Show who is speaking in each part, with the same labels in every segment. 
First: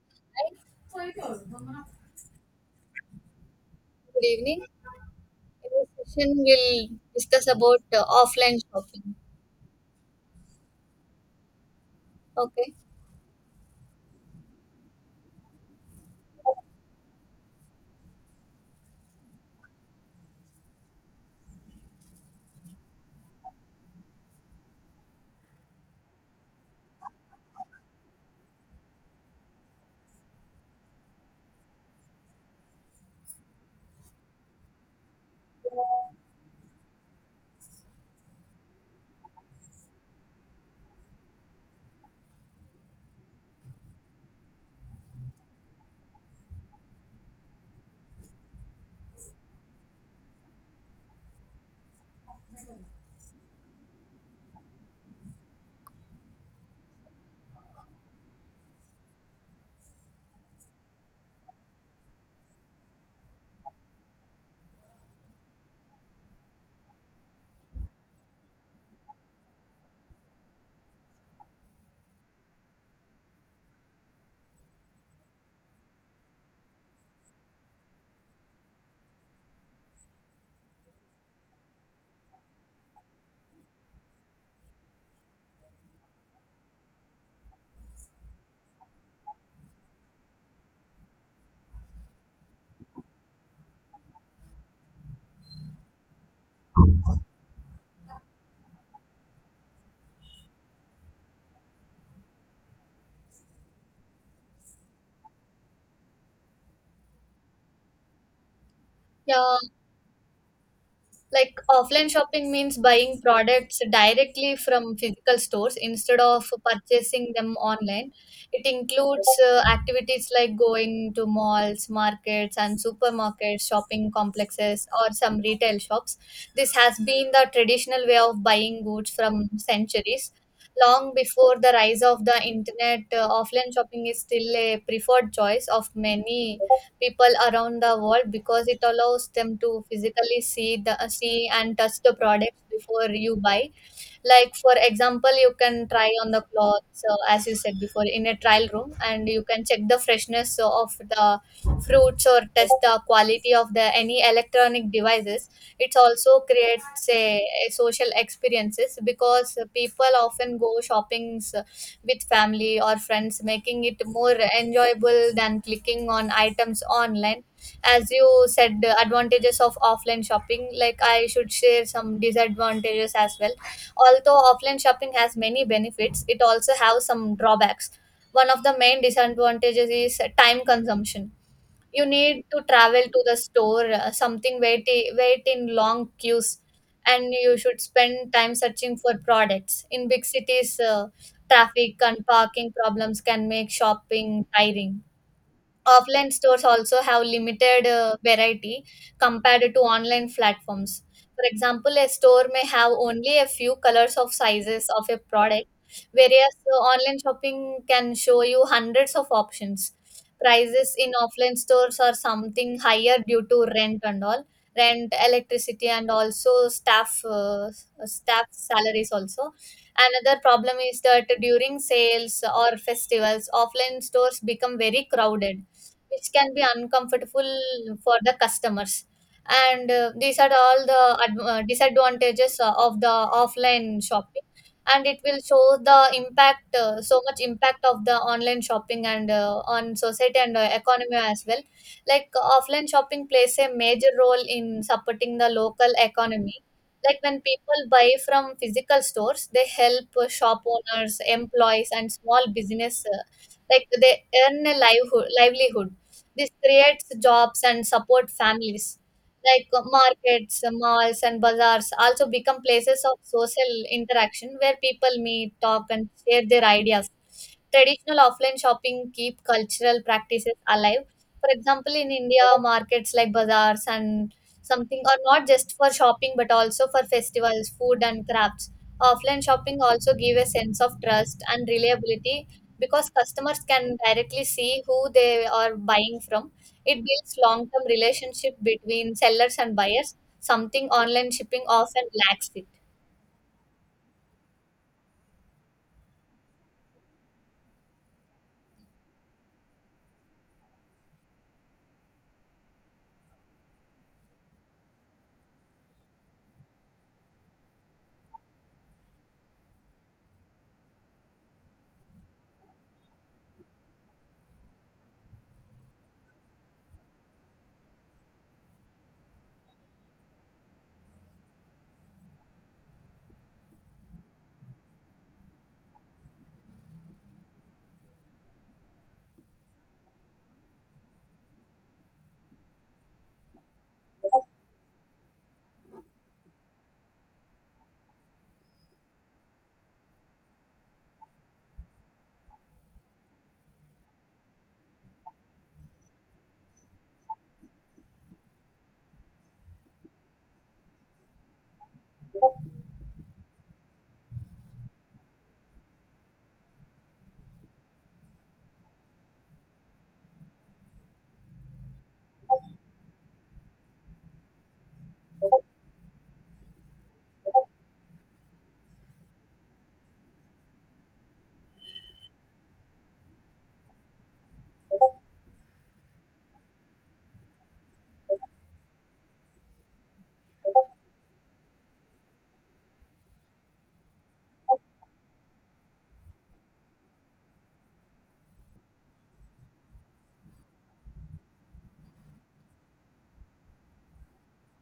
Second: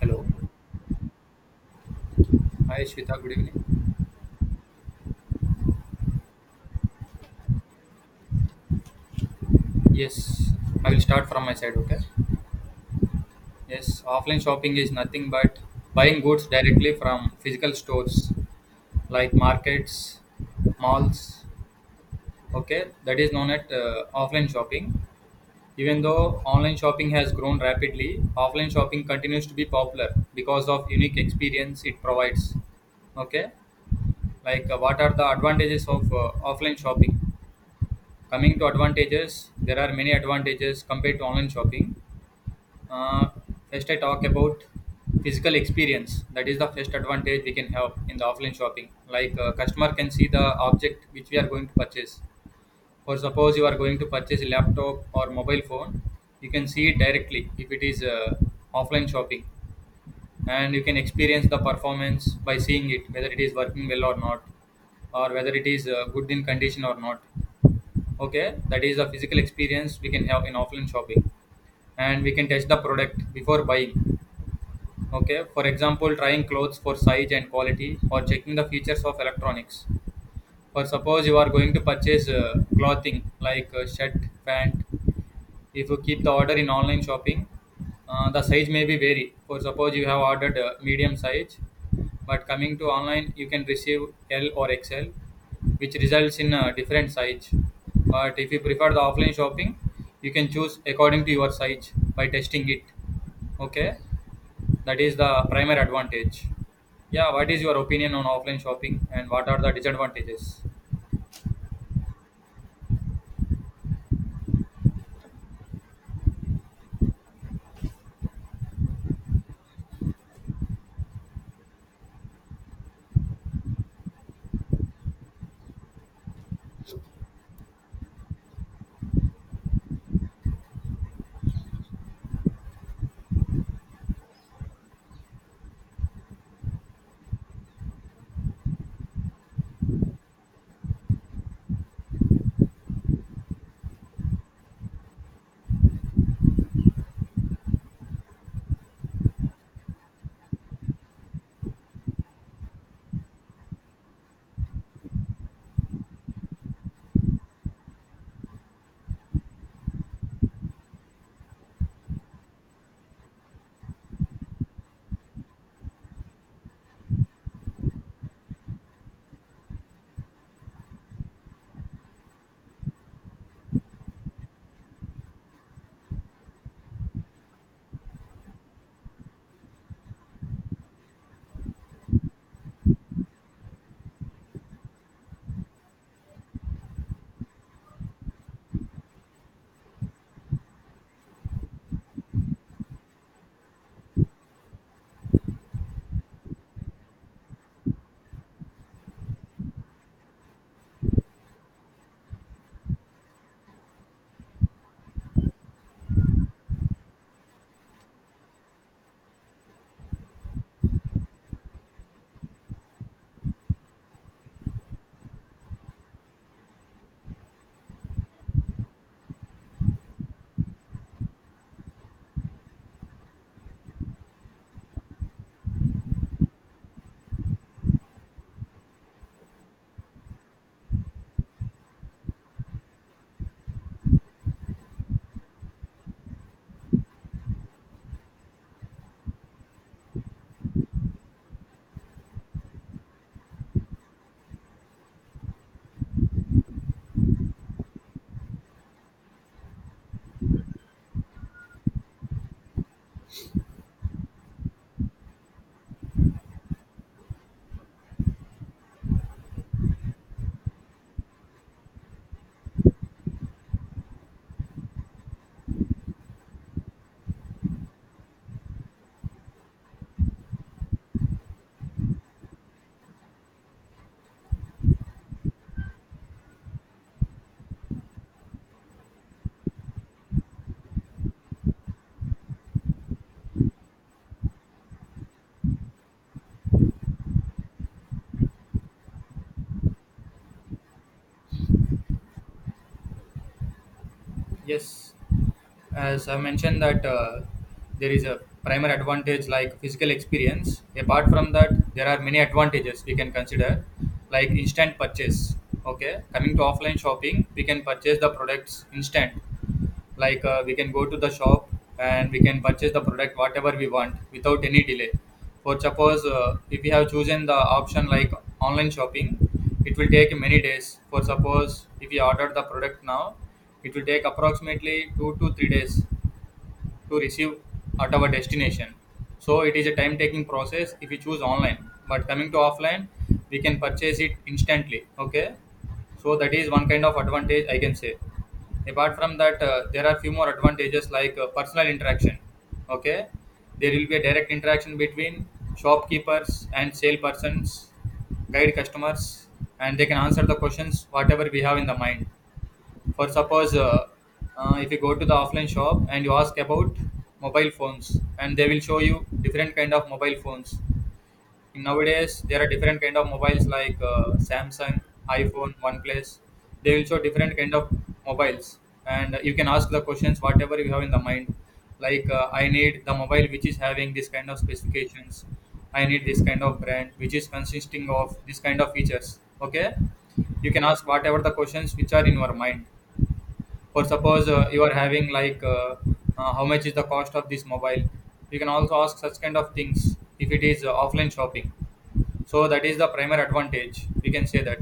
Speaker 1: Hello. Hi, Shweta. Good evening.
Speaker 2: Good evening. In this session, we'll discuss about offline shopping.
Speaker 1: Yes, I will start from my side. Okay.
Speaker 2: Okay.
Speaker 1: Yes, offline shopping is nothing but buying goods directly from physical stores like markets, malls. Okay, that is known as offline shopping. Even though online shopping has grown rapidly, offline shopping continues to be popular because of unique experience it provides. Okay, like what are the advantages of offline shopping? Coming to advantages, there are many advantages compared to online shopping. Uh, First, I talk about physical experience. That is the first advantage we can have in the offline shopping. Like customer can see the object which we are going to purchase. For suppose you are going to purchase a laptop or mobile phone, you can see it directly if it is offline shopping, and you can experience the performance by seeing it whether it is working well or not, or whether it is good in condition or not. Okay, that is the physical experience we can have in offline shopping, and we can test the product before buying. Okay, for example, trying clothes for size and quality or checking the features of electronics. For suppose you are going to purchase clothing like shirt, pant. If you keep the order in online shopping, the size may be vary. For suppose you have ordered medium size, but coming to online you can receive l or xl, which results in a different size. But if you prefer the offline shopping, you can choose according to your size by testing it. Okay, that is the primary advantage. Yeah, what is your opinion on offline shopping and what
Speaker 2: Yeah,
Speaker 1: are the disadvantages?
Speaker 2: Like offline shopping means buying products directly from physical stores instead of purchasing them online. It includes activities like going to malls, markets, and supermarkets, shopping complexes, or some retail shops. This has been the traditional way of buying goods from centuries. Long before the rise of the internet, offline shopping is still a preferred choice of many people around the world because it allows them to physically see and touch the products before you buy, like for example you can try on the clothes, as you said before, in a trial room, and you can check the freshness of the fruits or test the quality of the any electronic devices. It also creates a social experiences because people often go shopping with family or friends, making it more enjoyable than clicking on items online. As you said, the advantages of offline shopping, like I should share some disadvantages as well. Although offline shopping has many benefits, it also has some drawbacks. One of the main disadvantages is time consumption. You need to travel to the store, wait in long queues, and you should spend time searching for products in big cities. Traffic and parking problems can make shopping tiring. Offline stores also have limited variety compared to online platforms. For example, a store may have only a few colors of sizes of a product, whereas online shopping can show you hundreds of options. Prices in offline stores are something higher due to rent and all, rent, electricity, and also staff salaries also. Another problem is that during sales or festivals, offline stores become very crowded, which can be uncomfortable for the customers. And these are all the disadvantages of the offline shopping, and it will show the impact, so much impact, of the online shopping and on society and economy as well. Like, offline shopping plays a major role in supporting the local economy. Like when people buy from physical stores, they help shop owners, employees, and small business, like they earn a livelihood. This creates jobs and support families. Like markets, malls, and bazaars also become places of social interaction where people meet, talk, and share their ideas. Traditional offline shopping keep cultural practices alive. For example, in India, markets like bazaars and something are not just for shopping but also for festivals, food, and crafts. Offline shopping also give a sense of trust and reliability because customers can directly see who they are buying from. It builds long term relationship between sellers and buyers, something online shipping often lacks it.
Speaker 1: Yes, as I mentioned that there is a primer advantage like physical experience. Apart from that, there are many advantages we can consider, like instant purchase. Okay, coming to offline shopping, we can purchase the products instant. Like we can go to the shop and we can purchase the product whatever we want without any delay. For suppose if we have chosen the option like online shopping, it will take many days. For suppose if we order the product now, it will take approximately 2 to 3 days to receive at our destination. So it is a time taking process if you choose online. But coming to offline, we can purchase it instantly. Okay, so that is one kind of advantage I can say. Apart from that, there are few more advantages like personal interaction. Okay, there will be a direct interaction between shopkeepers and salespersons, guide customers, and they can answer the questions whatever we have in the mind. For suppose if you go to the offline shop and you ask about mobile phones, and they will show you different kind of mobile phones. Nowadays there are different kind of mobiles like Samsung, iPhone, OnePlus. They will show different kind of mobiles, and you can ask the questions whatever you have in the mind. Like I need the mobile which is having this kind of specifications. I need this kind of brand which is consisting of this kind of features. Okay, you can ask whatever the questions which are in your mind. For suppose you are having like how much is the cost of this mobile. You can also ask such kind of things if it is offline shopping. So that is the primary advantage, we can say that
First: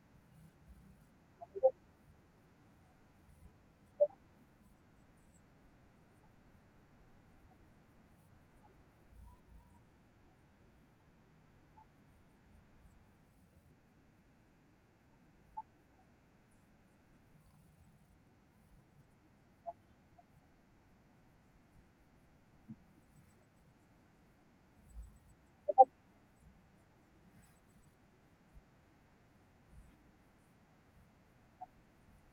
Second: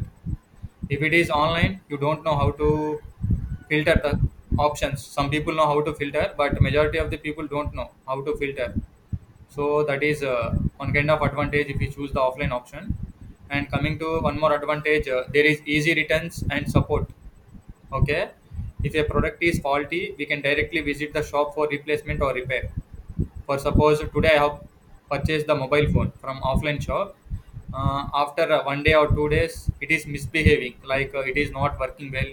Speaker 1: if it is online you don't know how to filter the options. Some people know how to filter, but majority of the people don't know how to filter. So that is one kind of advantage if you choose the offline option. And coming to one more advantage, there is easy returns and support. Okay, if a product is faulty, we can directly visit the shop for replacement or repair. For suppose today I have purchased the mobile phone from offline shop. After one day or 2 days, it is misbehaving, like it is not working well,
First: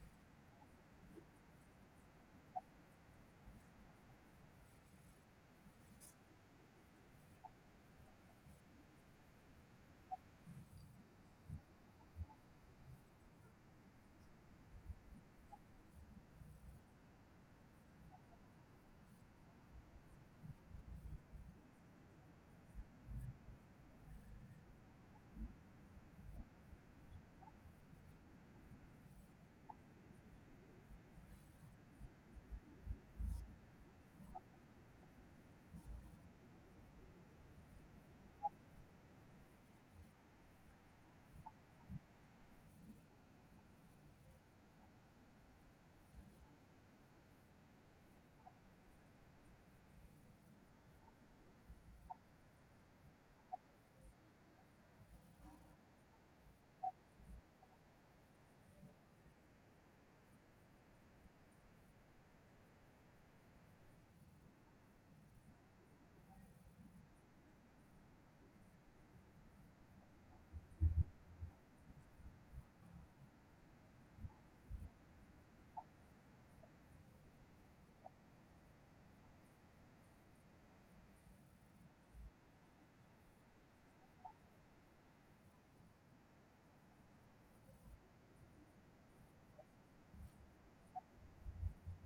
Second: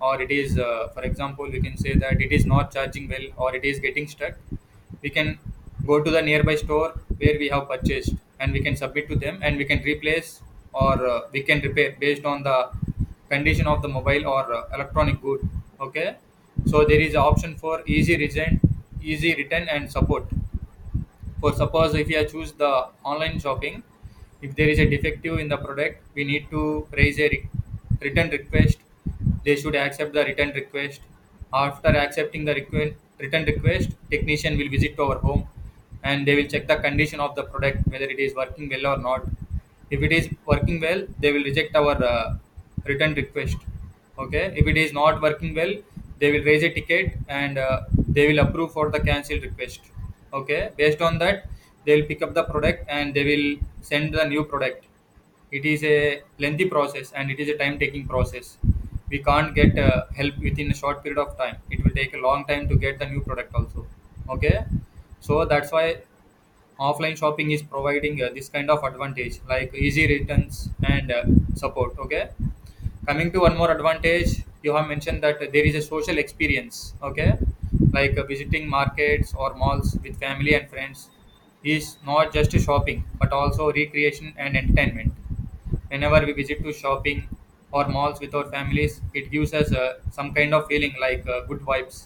Speaker 1: or it is, for example, we can say that it is not charging well, or it is getting stuck. We can go to the nearby store where we have purchased, and we can submit to them, and we can replace or we can repair based on the condition of the mobile or electronic good. Okay, so there is option for easy return and support. For suppose if you choose the online shopping, if there is a defective in the product, we need to raise a return request. They should accept the return request. After accepting the return request, technician will visit to our home, and they will check the condition of the product whether it is working well or not. If it is working well, they will reject our return request. Okay, if it is not working well, they will raise a ticket, and they will approve for the cancel request. Okay, based on that, they will pick up the product and they will send the new product. It is a lengthy process and it is a time taking process. We can't get help within a short period of time. It will take a long time to get the new product also. Okay, so that's why offline shopping is providing this kind of advantage, like easy returns and support. Okay, coming to one more advantage, you have mentioned that there is a social experience. Okay, like visiting markets or malls with family and friends is not just shopping but also recreation and entertainment. Whenever we visit to shopping or malls with our families, it gives us some kind of feeling like good vibes,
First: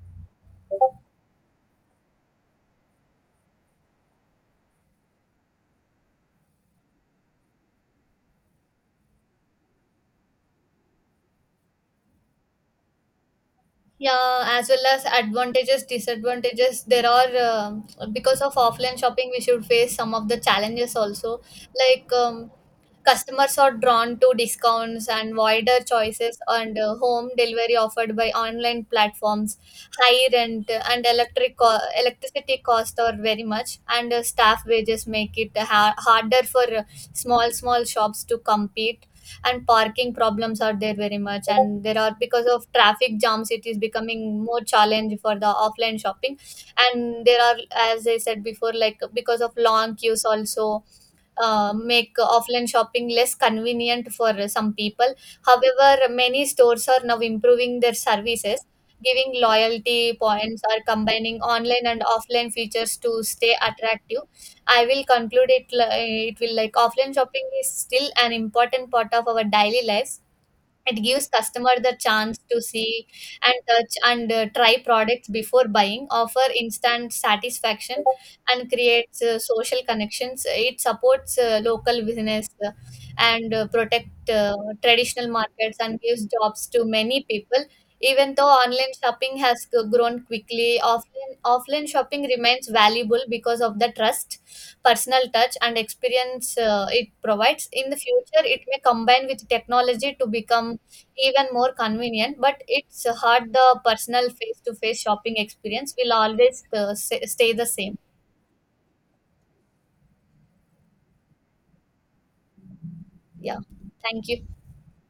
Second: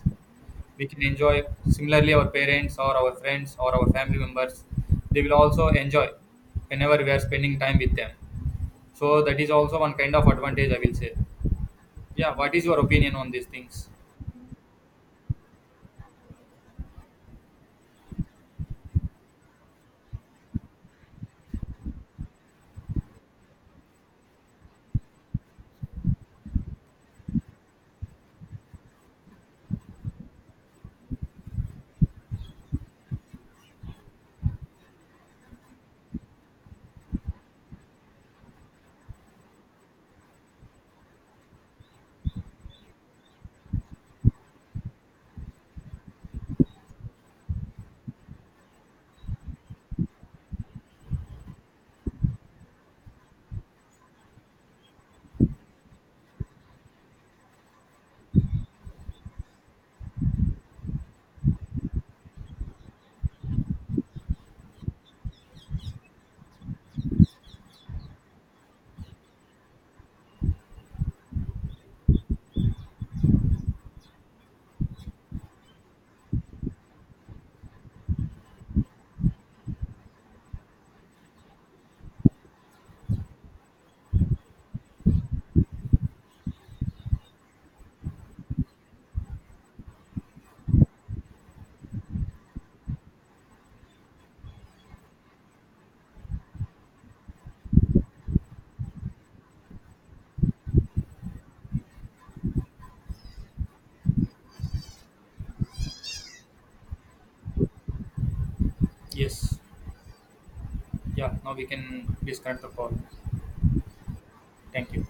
Speaker 1: we can enjoy. Similarly, our parents or our friends or our family members, they will also enjoy whenever we are spending time with them. So that is also one kind of advantage, I will say. Yeah, what is your opinion on these things?
Speaker 2: Yeah, as well as advantages, disadvantages. There are because of offline shopping, we should face some of the challenges also. Like customers are drawn to discounts and wider choices, and home delivery offered by online platforms. High rent and electricity cost are very much, and staff wages make it harder for small shops to compete. And parking problems are there very much, and there are, because of traffic jams, it is becoming more challenge for the offline shopping. And there are, as I said before, like because of long queues also, make offline shopping less convenient for some people. However, many stores are now improving their services, giving loyalty points or combining online and offline features to stay attractive. I will conclude it. Li- It will like Offline shopping is still an important part of our daily lives. It gives customer the chance to see and touch and try products before buying, offer instant satisfaction, and creates social connections. It supports local business, and protect traditional markets and gives jobs to many people. Even though online shopping has grown quickly, offline shopping remains valuable because of the trust, personal touch, and experience it provides. In the future, it may combine with technology to become even more convenient, but it's hard the personal face to face shopping experience will always stay the same.
Speaker 1: Yes. Yeah, now we can disconnect the call.
Speaker 2: Yeah. Thank you.
Speaker 1: Thank you.